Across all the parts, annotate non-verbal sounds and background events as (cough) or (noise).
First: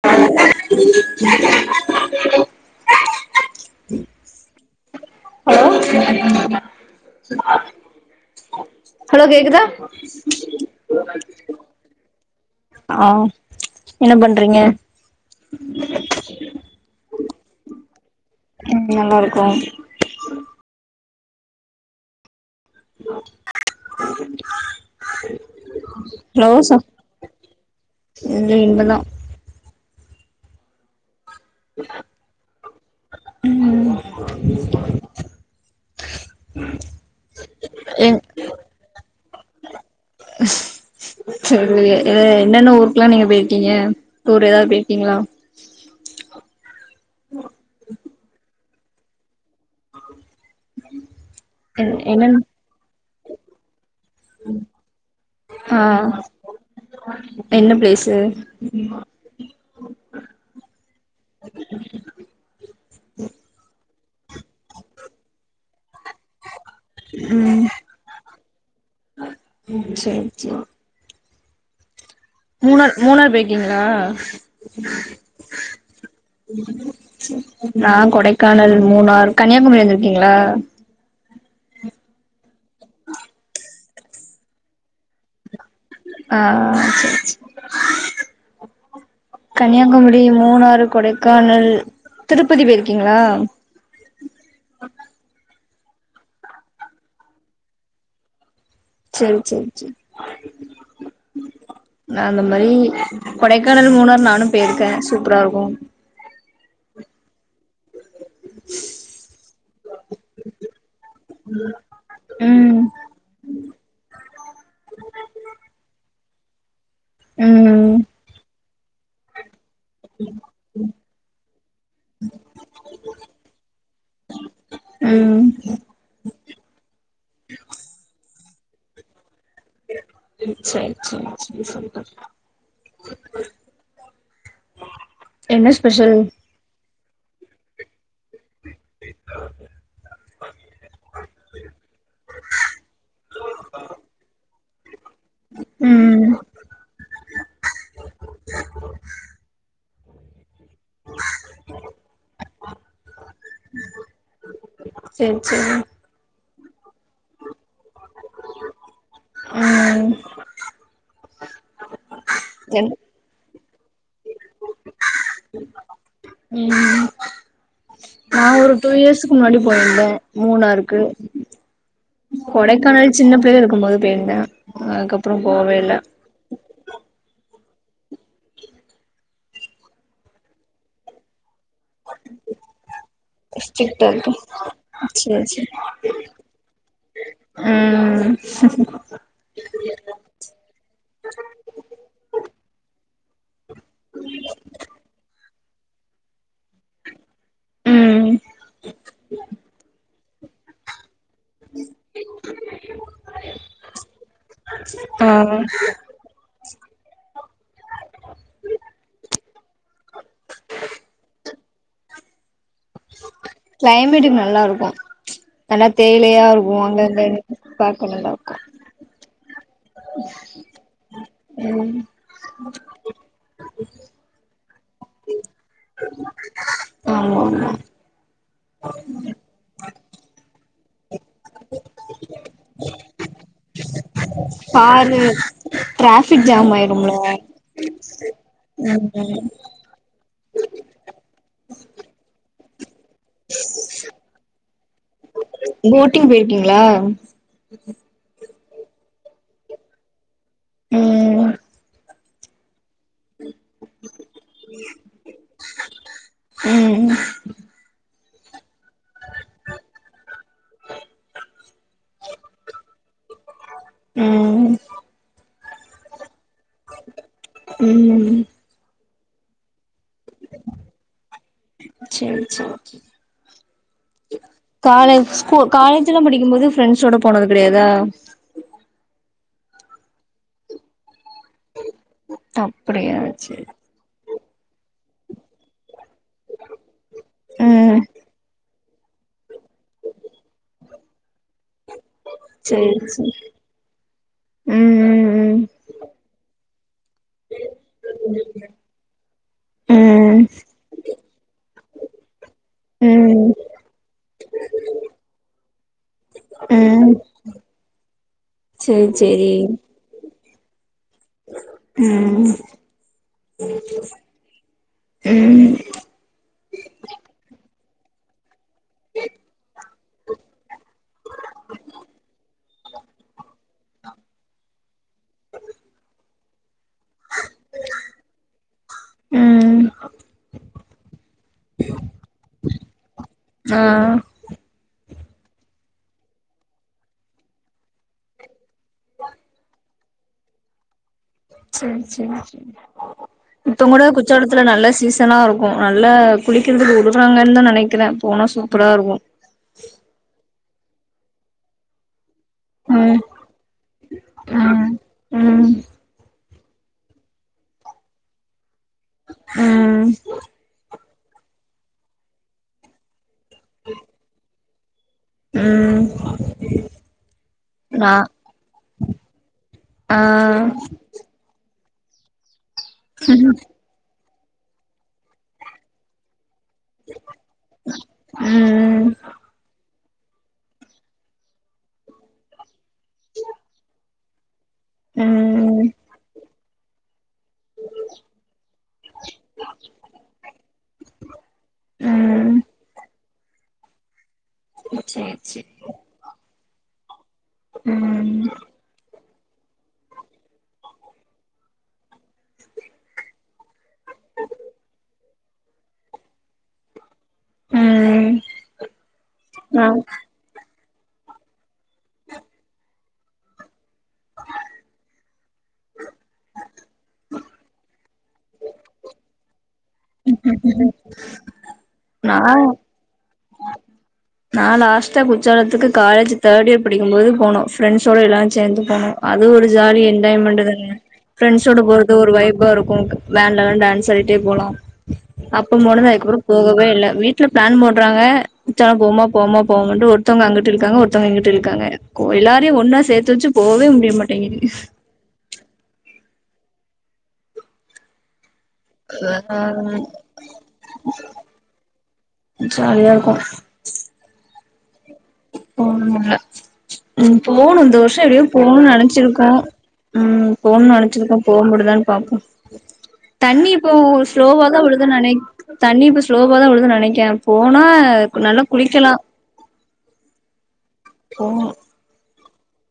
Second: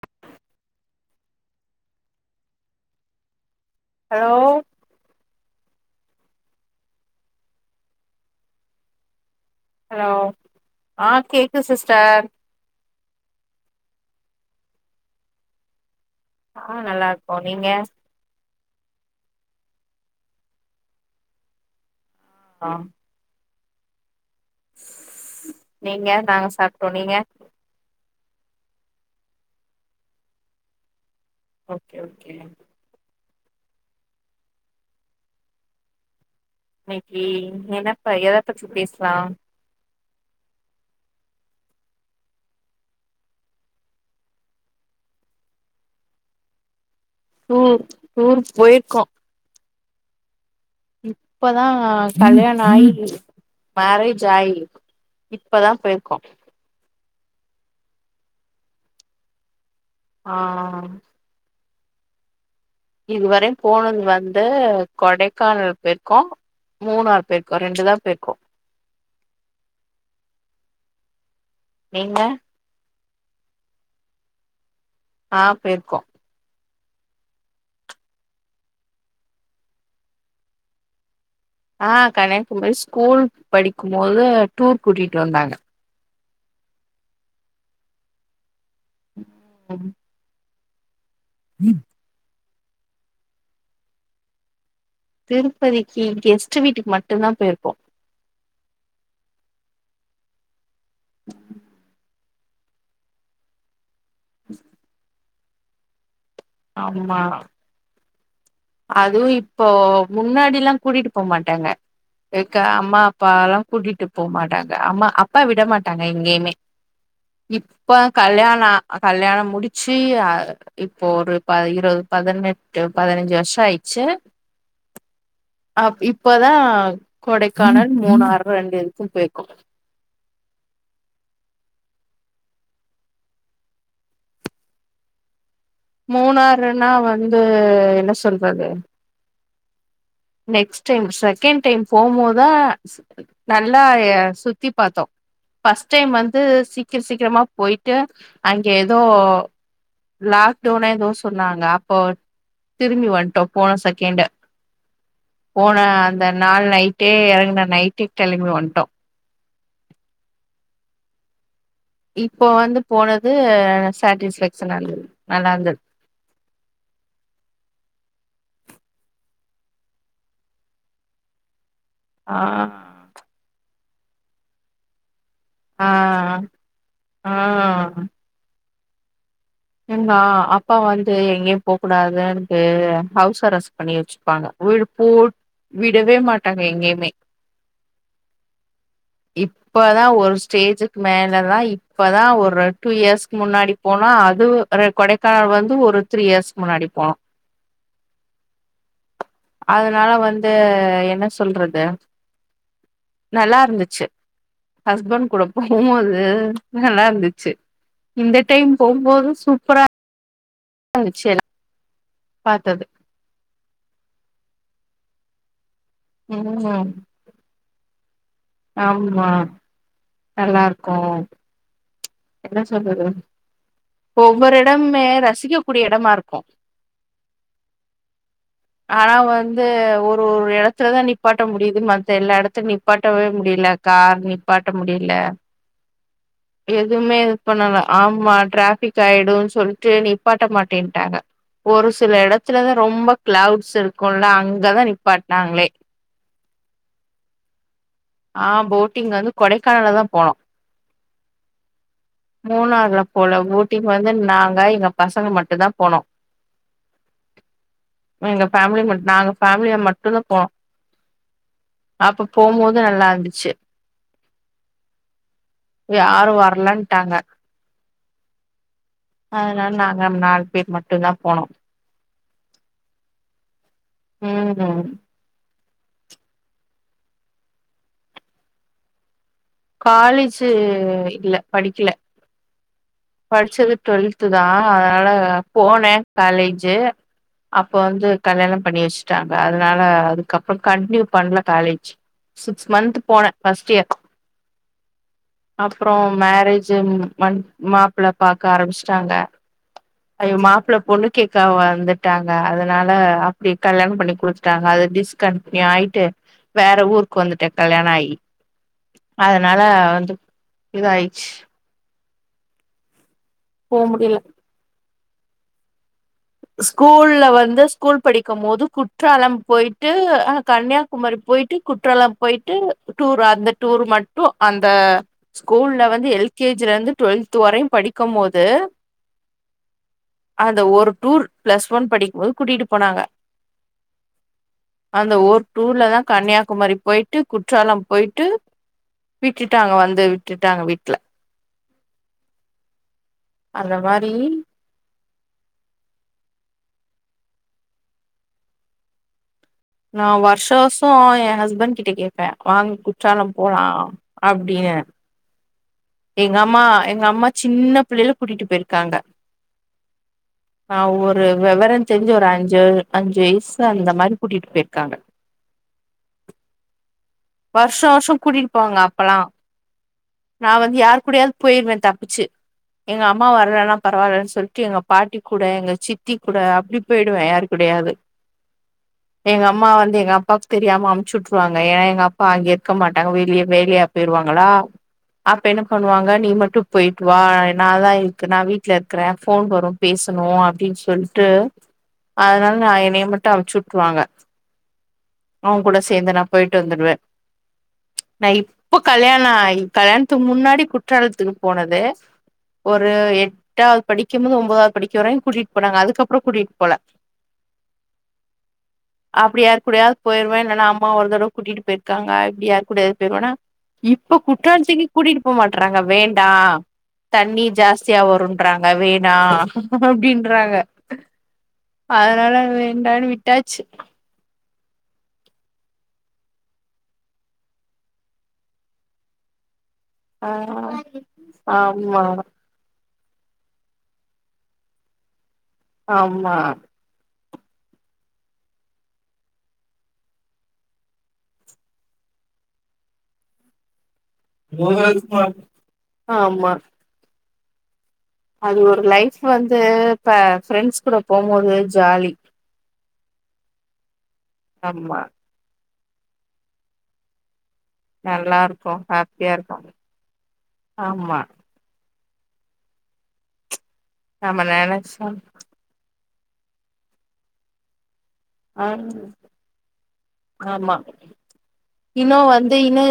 (unintelligible) hello (unintelligible) hello கேக்குதா hello ஆ கேக்குது சிஸ்டர் ஆ என்ன பண்றீங்க ஆ நல்லா இருக்கோ நீங்க உம் நல்லா இருக்கோ ஆ நீங்க நாங்க க்ளோஸ்சா சாப்ட்டோ நீங்க லே இன்மேதா ஓகே ஓகே உம் இன்னிக்கு எதப்ப எங் எதபத்தி பேசலா (unintelligible) என்னென்ன ஊருக்கெல்லா நீங்க போயிருக்கீங்க டூர் ஏதாவத் போயிருக்கீங்களா ம் ஊருக் போய்ருக்கோ இப்பதா என்னன் கல்யாண் ஆயி மேரேஜ் ஆயி இப்பதா ஆ போயிருக்கோ என்ன ப்ளேஸ்சு ஆ இதுவரையு போனத் வந்து கொடைக்கானல் போய்ருக்கோ மூணாறு போய்ருக்கோ ரெண்டு தா போய்ருக்கோம் ம் சேர் சேர் நீங்க மூணார் மூணார் பேயிருக்கிங்களா ஆ போய்ருக்கோ நா கொடைக்கானல் மூணார் கன்னியாகுமரி வந்திருக்கீங்களா ஆ கன்னியாகுமரி ஸ்கூல் படிக்கும்போது டூர் கூட்டிட்டு வந்தாங்க ஆ ம் கன்னியாகுமரி மூணாறு கொடை க்கானல் திருப்பதி போய்ருக்கீங்களா திருப்பதிக்கு கெஸ்ட்டு வீட்டுக் மட்டுதா போயிருக்கோ சேரி சேரி சேரி (inaudible) நா அந்த மாரி கொடைக்கானல் மூணாரு நானு போயிருக்கே சூப்பரா இருக்கு அம்மா (inaudible) அதுவு இப்போ முன்னாடில்லா கூட்டிட் போமாட்டாங்க இருக்க ம் அம்மா அப்பாலா கூட்டிட்டு போமாட்டாங்க அம்மா அப்பா விட மாட்டாங்க எங்கேயுமே இப்ப ம் கல்யாணா கல்யாண முடிச்சு அ இப்போ ஒரு ப இருவத் பதனெட்டு பதனஞ்சு வருஷ ஆயிட்ச்சு ம் அப் இப்பதா கொடைக்கானல் மூணாறுகு ரெண்டு இதுக்கு போய்ருக்கோ சேரி சேரி சேரி சேர் சேரி என்னஸ் மூணாறுனா வந்து என்ன சொல்றது நெக்ஸ்ட் டைம் செகண்ட் டைம் போம்போதா நல்லா எ சுத்தி பாத்தோ ஃபர்ஸ்ட் டைம் ம் வந் து சீக்கிர சீக்கிரமா போயிட்டு அங்க ஏதோ லாக்டோனு எதோ சொன்னாங்க அப்போ திரும்பி வன்ட்டோ போன செகண்ட்டு சேரி போன சேரி அந்த நாள் நைட்டே இறங்கன நைட்டே கெளம்பி வன்ட்டோ ம் இப்போ வந்து என் போனது சாட்டிஸ்ஃபேக்ஷனா இருந்து நல்லா இருந்துது ம் நா ஒரு டூ இயர்ஸ்கு முன்னாடி போயிருந்தே மூனாருக் ஆ கொடைகானல் சின்ன பிள்ள இருக்கும் போது பேய்ருந்த அதுகப் ஆ ஆ நா அப்பா வந்து எங்க போக கூடாது எனக்கு ஹவுஸ் அரெஸ்ட் பண்ணி ஸ்ட்ரிக்டா இருக்கு வெச்சிருப்பாங்க வீடு பூட் சேரி சேரி விடவே மாட்டாங்க எங்கயுமே ம் இப்பதா ஒரு ஸ்டேஜூக்கு மேலதா இப்பதா ஒரு டூ இயர்ஸ்க்கு முன்னாடி போனா து அ கொடைக்கானல் வந்து ஒரு த்ரீ இயர்ஸ் முன்னாடி போனோ ம் அதனால வந்து என்ன சொல்றது நல்லாருந்துச்சு ஹஸ்பண்ட் கூட ஆ போம்போது நல்லாருந்துச்சு இந்த டைம் போகும்போது சூப்பரா (unintelligible) பத்தது க்ளைமேட்டுக்கு நல்லாருக்கு எல்லா தேயிலையா இருக்கு ம் அங்கங்க பாக்க நல்லாருக்கு ஆமா நல்லாருக்கு ம் என்ன சொல்றது ஒவ்வொரு எடமுமே ரசிக்கக்க கூடிய எடமா இருக்கு ஆமா ஆமா ஆனா வந்து ஒரு ஒரு எடத் த்துலதா நிப்பாட்ட முடியுது மத்த எல்லா எடத்து நிப்பாட்டவே முடியல கார் நிப்பாட்ட முடியல டிராபிக் ஜாம் ஆயிரும்ல பிக் ம் ம் ஆயிடுன் சொல்ட்டு நீப்பாட்ட மாட்டேன்ட்டாங்க ஒரு சில எடத்துலதா ரொம்ப கிளவுட்ஸ் இருக்குல்லா அங்கதா நிப்பாட்டனாங்களே ட்டி போயிருக்கீங்ளா ஆ போட்டிங் வந்து கொடைக்கானல்லதா போனோ ம் மூணார்லா போல ஊட்டிக்கு வந்து நாங்க எங்க பசங்க மாட்டுந்தா போனோ ம் எங்க பேமிலி மட்டு நாங்க பேமிலியா மட்டுந்தா போனோ அப்ப போ நல்லாருந்துச்சு ம் யாரு வர லன்டாங்க ம் அதனால நாங்க நாலு பேர் மட்டுந்தா போனோ சேரி சேரி ம் காலேஜ் காலேஜ்லா படிக்கும் போது ஃப்ரெண்ட்ஸ்ஸோட போனது கெடையாதா காலேஜு இல்ல படிக்கல அப்டியா சேரி டுவெல்த்துதா அதனால நா போனே காலேஜு அப்போ ம் வந்து கல்யாணம் பண்ணி வெச்சு டாங்க அதனால அதுக்கப்றோ கண்டினியூ பண்ல காலேஜ் சிக்ஸ் மந்த் சேரி போன சேரி ஃபர்ஸ்ட் இயர் ம் அப்றோ மேரேஜ் ம் மன் மாப்ள்ள பாக்க ஆரம்பிச்சுட்டாங்க ம் அயோ ம் மாப்பிள்ள பொண்ணு கேக்கா வந்துட்டாங்க அதனால டி ம் கல்யாண பண்ணி குடுத்துட்டாங்க டிஸ்கண்டியூ ஆயிட்டு வேற ம் ம் ஊருக்கு வந்துட்டே கல்யாண ஆகி சேரி சேரி அதனால வந்து இதாயிச்சு ம் போ முடியல ம் ஸ்கூல்ல வந்து ஸ்கூல் படிக்கும் போது குற்றாலம் போயிட்டு அஹா கன்னியாகுமரி போயிட்டு குற்றாலம் போயிட்டு டூர் அந்த டூர் மட்டு அந்த ஸ்கூல்ல வந்து எல்கேஜிலருந்து டுவெல்த் வரையு படிக்கும்போது ம் அந்த ஒரு டூ பிளஸ் ஒன் படிக்கும்போது கூட்டிட்டு போனாங்க ஆ அந்த ஒரு டூர்ல தா கன்னியாகுமரி போயிட்டு குற்றாலம் போயிட்டு விட்டுட்டாங்க வந்து விட்டுட்டாங்க வீட்ல சரி சரி அந்த சரித்தங்கோட மாரி குச்சாடு த்துல நல்ல சீசனா இருக்கும நல்லா குளிக்கிறதுக்கு விடுறாங்கன்னு தா நெனைக்கிறே போனா சூப்பரா இருக்கு நா வருஷ வருஷ ஏ ஹஸ்பண்ட் கிட்ட கே பே வாங்க ம் குற்றாலம் போலா அப்படின்னு ம் ம் எங்கம்மா எங்க அம்மா சின்ன பிள்ளைல கூட்டிட்டு போயிருக்காங்க ம் ஆ ஒரு விவரம் தெரிஞ்சு ஒரு அஞ்சு அஞ்சு வயசு அந்த மாரி கூட்டிட்டு போயிரு காங்க ம் வருஷ வருஷ நா கூட்டிட்டு போவாங்க அப்பல்லா ஆ நா வந்து யாரு கூடயாது போயிருவே தப்பிச்சு எங்க அம்மா வர்றனா பரவாயில்லன்னு சொல்லிட்டு எங்க பாட்டி கூட எங்க சித்தி கூட அப்டி போயிடுவே யாரு கூடையாது ம் எங்க அம்மா வந்து எங்க அப்பாவுக்கு தெரியாம அமுச்சுட்டுருவாங்க ஏன்னா எங்கப் ப்பா அங்க மாட்டாங்க வெளிய வேலையா போயிருவாங்களா அப்ப என்ன ம் பண்ணுவாங்க நீ மட்டு போயிட்டு வா நாதா இருக்கு நா வீட்ல இருக்கறே போன் வரு பேசணு அப்டின்னு சொல்ட்டு அதனால ம் நா இனைய மட் ட்டு அவச்சுட்டுவாங்க சேரி அவன் சேரி கூட சேந்து நா போயிட்டு வந்துருவே நா ம் இப்போ கல்யாண ஆயி கல்யாணத்துக்கு முன்னாடி குற்றாலத்துக்கு போனது ஒரு எட்டாவது படிக்கும்போது ஒம்போதாவது படிக்கும் வரையு கூட்டிட்டு போனாங்க அதுக்கப்பற கூட்டிட்டு போல ம் அப்டி யார் நா கூடயாது போயிருவே இல்லனா அம்மா ஒரு தடவ கூட்டிட்டு போயிருக் காங்க இப்டி யார் கூடயாது போயிர்வேனா இப்ப குற்றாலத்துக்கே கூட்டிட்டு போ மாட்றாங்க வேண்டா தண்ணி ஜாஸ்தியா வரும்ன்றாங்க வேணா அப்டின் றாங்க அதனால நா வேண்டான்னு விட்டாச்சு நா லாஸ்ட்டா குற்றாலத்துக்கு காலேஜ் தேர்ட் இயர் படிக்கும்போது போனோ ஃப்ரெண்ட்ஸோட எல்லாரு சேந்து போனோ அது ஒரு ஜாலி ஆ என்ஜாய்மெண்ட் தான ப்ரெண்ட்ஸோட ஆமா போறது ஒரு வைபாருக்கு வேன்லலா டான்ஸ் ஆடிட்டே போலாம் அப்பம் போனது அதுக்கப்றம் போகவே இல்ல வீட் ட்ல பிளான் போற்றாங்க குற்றாலம் போமா போமா போவன்ட்டு ஒருத்தவங்க அங்கட்டு இழுக்காங்க ஒருத்தவங்க இங்கட்டு இழுக்காங்க கோ எல்லாரையு ஒன்னா சேத்து வச்சு போவே முடியமாட் (unintelligible) ஆமா அது ஒரு லைஃப் ஆ வந்து இப்ப ஃப்ரெண்ட்ஸ் கூட போம்போது ஜாலி ஜாலியாருக்கு ஆமா போவ்னுமா ம் போணுந் இந்த வருஷோ நல்லா எப்டியோ இருக்கு போன்னு ஹாப்பியா நெனச்சிருக்கோ இருக்கு ம் போன்னு ஆமா நெனச்சிருக்கோ போ முடிதான்னு பாப்போ தண்ணி இப்போ நம்ம ஸ்லோவா தா நெனச்சா உழுதுன்னு நெனைக் தண்ணி இப்ப ஸ்லோவா தா விழுதுன்னு நெனைக்கே போனா நல்லா ஆ குளிக்கலா ஆமா போனு இன்னு வந்து இன்னு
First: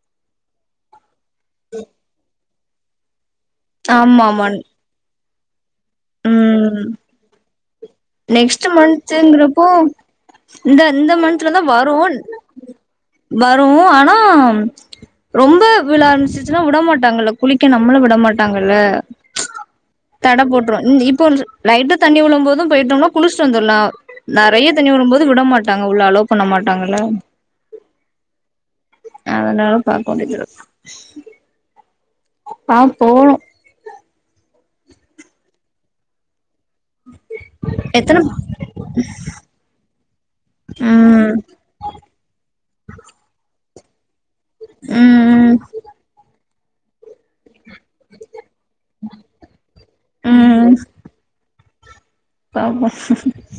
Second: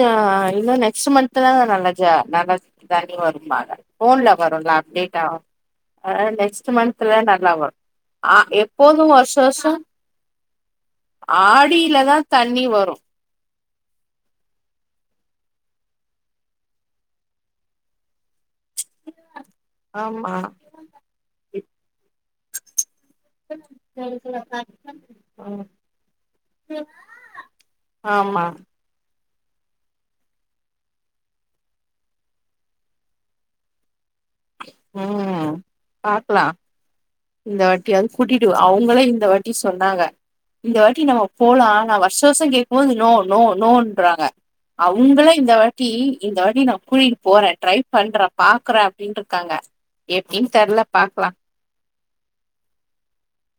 இன்னு நெக்ஸ்ட்டு மன்ந்த்தான் நல்ல ஜா நல்லா தண்ணி வரும்பாங்க ஆமா ஃபோன் ல ஆமா வொக்கருல்ல அப்டேட் ஆவு அ நெக்ஸ்ட்டு ம் மன்த்தல நல்லா வரு ஆ நெக்ஸ்ட் எப்போதும் வருஷ மந்த்ங்கிறப்போ வருஷோ இந்த இந்த மன்த்துல தா ஆடியிலதா வருன் தண்ணி வரு வரு ஆனா ரொம்ப விழ ஆரம்பிச்சி சின்னா விடமாட்டாங்கள குளிக்க நம்மள விடமாட் மாட்டங்கள ஆமா தட போட்ரு இ இப்போ லைட்டா தண்ணி விழும் போது போயிட்டம்னா குளிச்ட்டு வந்துரலா நெறைய தண்ணி விழும் போது விட மாட்டாங்க உள்ள ஆலோவ் பண்ண மாட்டாங்கல்ல ஆமா அதனால பாக்க வேண்டிதாருக்கு பாப்போனு ம் பாக்லா இந்த வாட்டி வந்து எத்தன கூட்டிட்டு அவுங்களே இந்த வாட்டி சொன்னாங்க இந்த வாட்டி நம்ம ம் போலா நா வர்ஷ வர்ஷ கேக்கும் போது நோ நோ நோன்றாங்க அவுங்களே ம் இந்த வாட்டி இந்த வாட்டி நா கூட்டிடு போறே ட்ரை பண்றே பாக்குற அப்டின்ட்டு இருக்காங்க எப்டின் ம் தெர்ல பாக்கலா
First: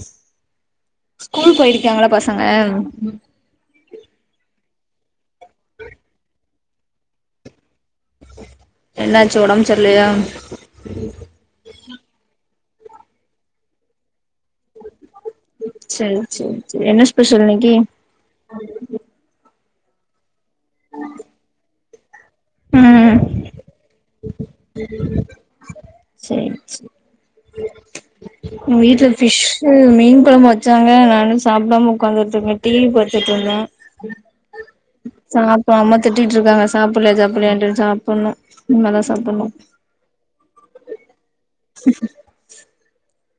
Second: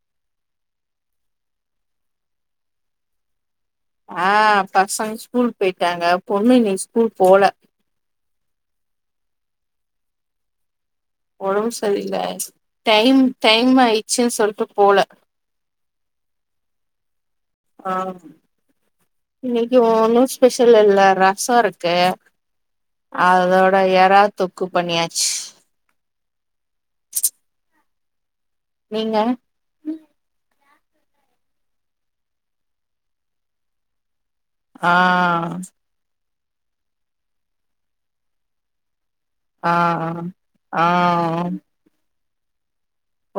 (unintelligible) ஸ்கூல் போயிருக்காங்களா பசங்க ஆ பசங்க ஸ்கூல் போயிட்டாங்க பொண்ணு இன்னைக்கு ஸ்கூல் போல என்னாச்சு உடம்பு சர்ல்லியா ஒடம்பு சரில்ல டைம் டைம் ஆயிச்சுன்னு சொல்ட்டு போல சரி சரி சரி என்ன ஸ்பெஷல் இன்னைக்கி ஆ இன்னைக்கு ஒன்னு ஸ்பெஷல் இல்ல ரசோ இருக்கு ம் அதோட எறா தொக்கு பண்ணியாச்சு சேரி சே உ வீட்ல நீங்க ஃபிஷ் மீன் கொழம்பு வச்சாங்க நானு சாப்டாம உக்காந்துட்டுருக்கே டிவி பாத்துட்டுருந்தே ஆ சாப்பாம திட்டிட்டுருக்காங்க சாப்பலைய சாப்பலையன்ட்டு சாப்பன்னு இன்ம்மே தா சாப்பணு ஆ ஆ ஆ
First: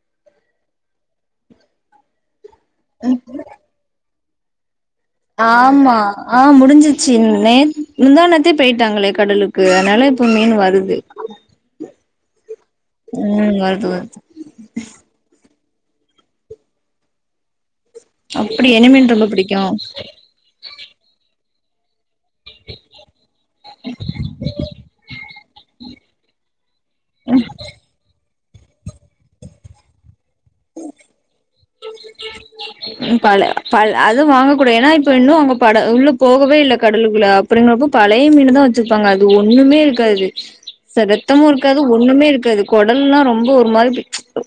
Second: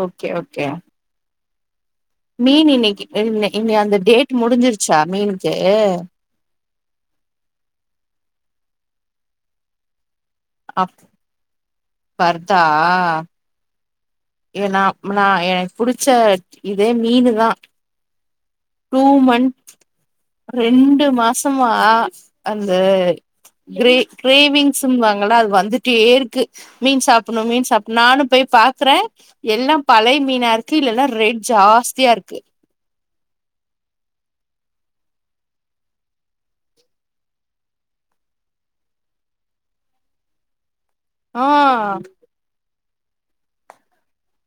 ஓகே ஓகே மீன் இன்னைக்கு இ அந்த டேட் முடிஞ்சிருச்சா மீன் ஆமா ஆ முடிஞ்சிச்சு நேத் முந்தாநேத்தே போயிட்டாங்களே கடலுக்கு அதனால மீனு அப் வருது வர்தா ம் வருது வருது ஏ நா நா எனக்கு புடிச்ச இதே மீனு தா அப்புடி என் டூ மந்த் ரெண்டு மாசமா அந்த கிரே கிரேவிங்ஸ்வாங்களா அது வந்துட்டே இருக்கு மீன் சாப்பட்ணு மீன் சாப்ணு நானு போய் பாக்குற எல்லா பழைய மீன் இருக்கு இல்லன்னா ரேட் ஜாஸ்தியா இருக்கு பழ ப அதுவு வாங்க கூடாது ஏன்னா இப்ப இன்னு அவங்க பட உள்ள போகவே இல்ல கடலுக்குள்ள அப்டிங்கிறப்போ பழைய மீன்தா வச்சிருப்பாங்க அது ஒண்ணுமே இருக்காது செரத்தமு ஆ இருக்காது ஒண்ணுமே இருக்காது குடல்லா ரொம்ப ஒரு மாதி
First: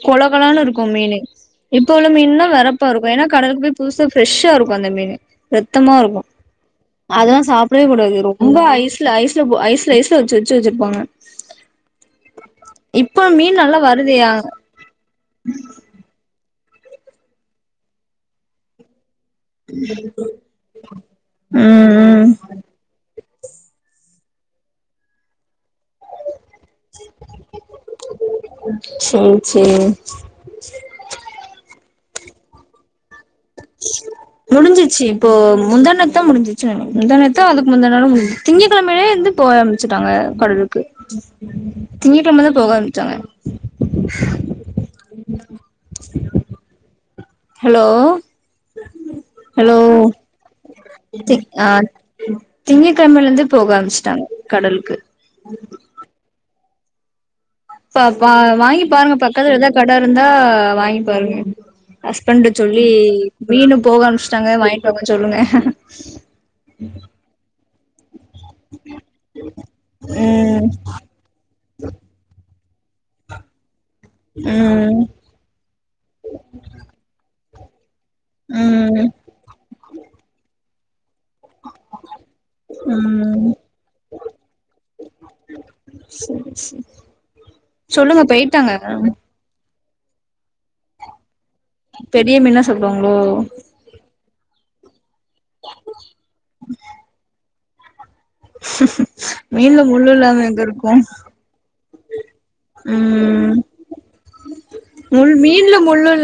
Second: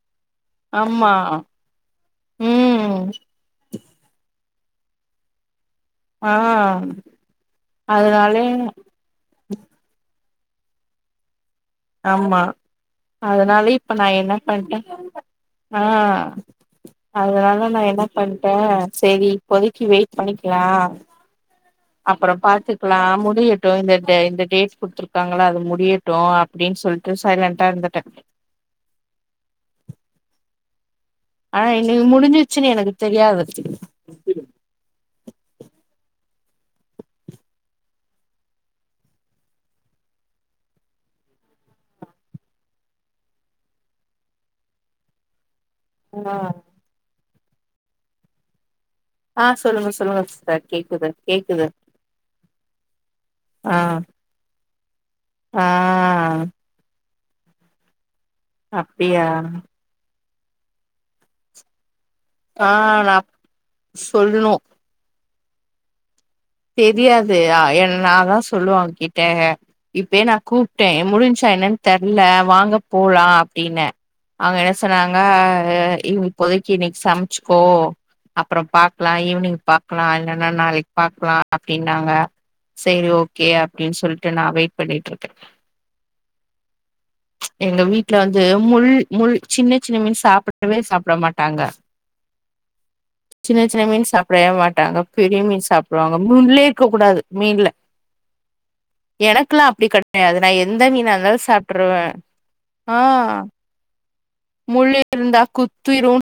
கொழகொழனு இருக்கு ஆமா மீனு இப்ப உள்ள மீன்ல்லா வெறப்பா ம் இருக்கு ஏன்னா கடலுக்கு போய் புதுசா ஃப்ரெஷ்ஷா இருக்கு அந்த மீனு ரத்தமா இருக்கு ஆ அதெல்லா சாப்டவே கூடாது அதனாலே ரொம்ப ஐஸ் ல ஐஸ்ல ஐஸ்ல ஐஸ்ல வச்சு வச்சு வச்சிருப்பாங்க ஆமா இப்ப மீன் அதனாலே நல்லா இப்ப நா வருதே என்ன பண்ற ஆ அதனால நா என்ன பண்ட சேரி பொதிக்கி வெயிட் பண்ணிக்லா ம் அப்றோ பாத்துக்கலா முடியட்டு இந்த இந்த டேட் குடுத்துருக்காங்கல்ல அது முடியட் டு அப்டின்னு சொல்ட்டு சைலண்டா இருந்துட்ட சரி சரி ஆனா இன்னைக்கு முடிஞ்சுச்சுன்னு எனக்கு தெரியாது முடிஞ்சிச்சு இப்போ முந்தா நேத்தா முடிசுச்சு முந்தாநேத்தா அதுக்கு முந்தாநாளோ முஞ்சு திங்கக்கெழமையே வந்து போக ஆரம்பிச்சுட்டாங்க கடலுக்கு திங்க கிழமதா போக ஆரம்பிச்சாங்க அ ஹலோ ஆ ஹலோ சொல்லுங்க சொல்லுங்க சிஸ்டர் கேக்குது கேக்குது ஆ திங்க கிழமல இருந்து போக ஆ ஆரம்பிச்சுட்டாங்க கடலுக்கு ஆ சோ அப்ப வாங்கி பாருங்க அப்டியா பக்கத்துல எதோ கட இருந்தா வாங்கி பாருங்க ஹஸ்பண்ட ஆ சொல்லி நா மீனு போக அம்ச்சுட்டாங்க சொல்லணு வாங்கிட்டு வாங்க சொல்லுங்க தெரியாது என் நா தா சொல்லுவ அவர் கிட்ட இப்பே நா ம் கூப்ட்ட முடிஞ்சா என்ன தெர்ல வாங்க போலா அப்டின்ன அவங்க என்ன ம் சொன்னாங்க இப்போதைக்கு இன்னைக்கு சமைச்சுக்கோ அப்பற பா ம் க்லா ஈவினிங் பாக்லா இல்லன்னா நாளைக்கு பாக்லா அப்டின்னாங்க சரி ஓகே ம் அப்டின்னு சொல்ட்டு நா வெயிட் பண்ணிட்டு இருக்க சரி சரி எங்க வீட்ல சொல்லுங்க வந்து முள் போயிட்டாங்க முள் சின்ன சின்ன மீன் சாப்டவே சாப்ட மாட்டாங்க பெரிய மீன்தா சாப்டுவாங்களோ சின்ன சின்ன மீன் சாப்டவே மாட்டாங்க பெரிய மீன் சாப்டுவாங்க முள்லே இருக்க கூடாது மீன்ல எனக்குலா மீன்ல அப்டி முள்ளு கெடையாது இல்லாம நா எங்க எந்த இருக்கு மீனா இருந்தாலு சாப்ட்ருவ ஆ ம் முள்ளு முள் இருந்தா மீன்ல குத்திரு முள்ளு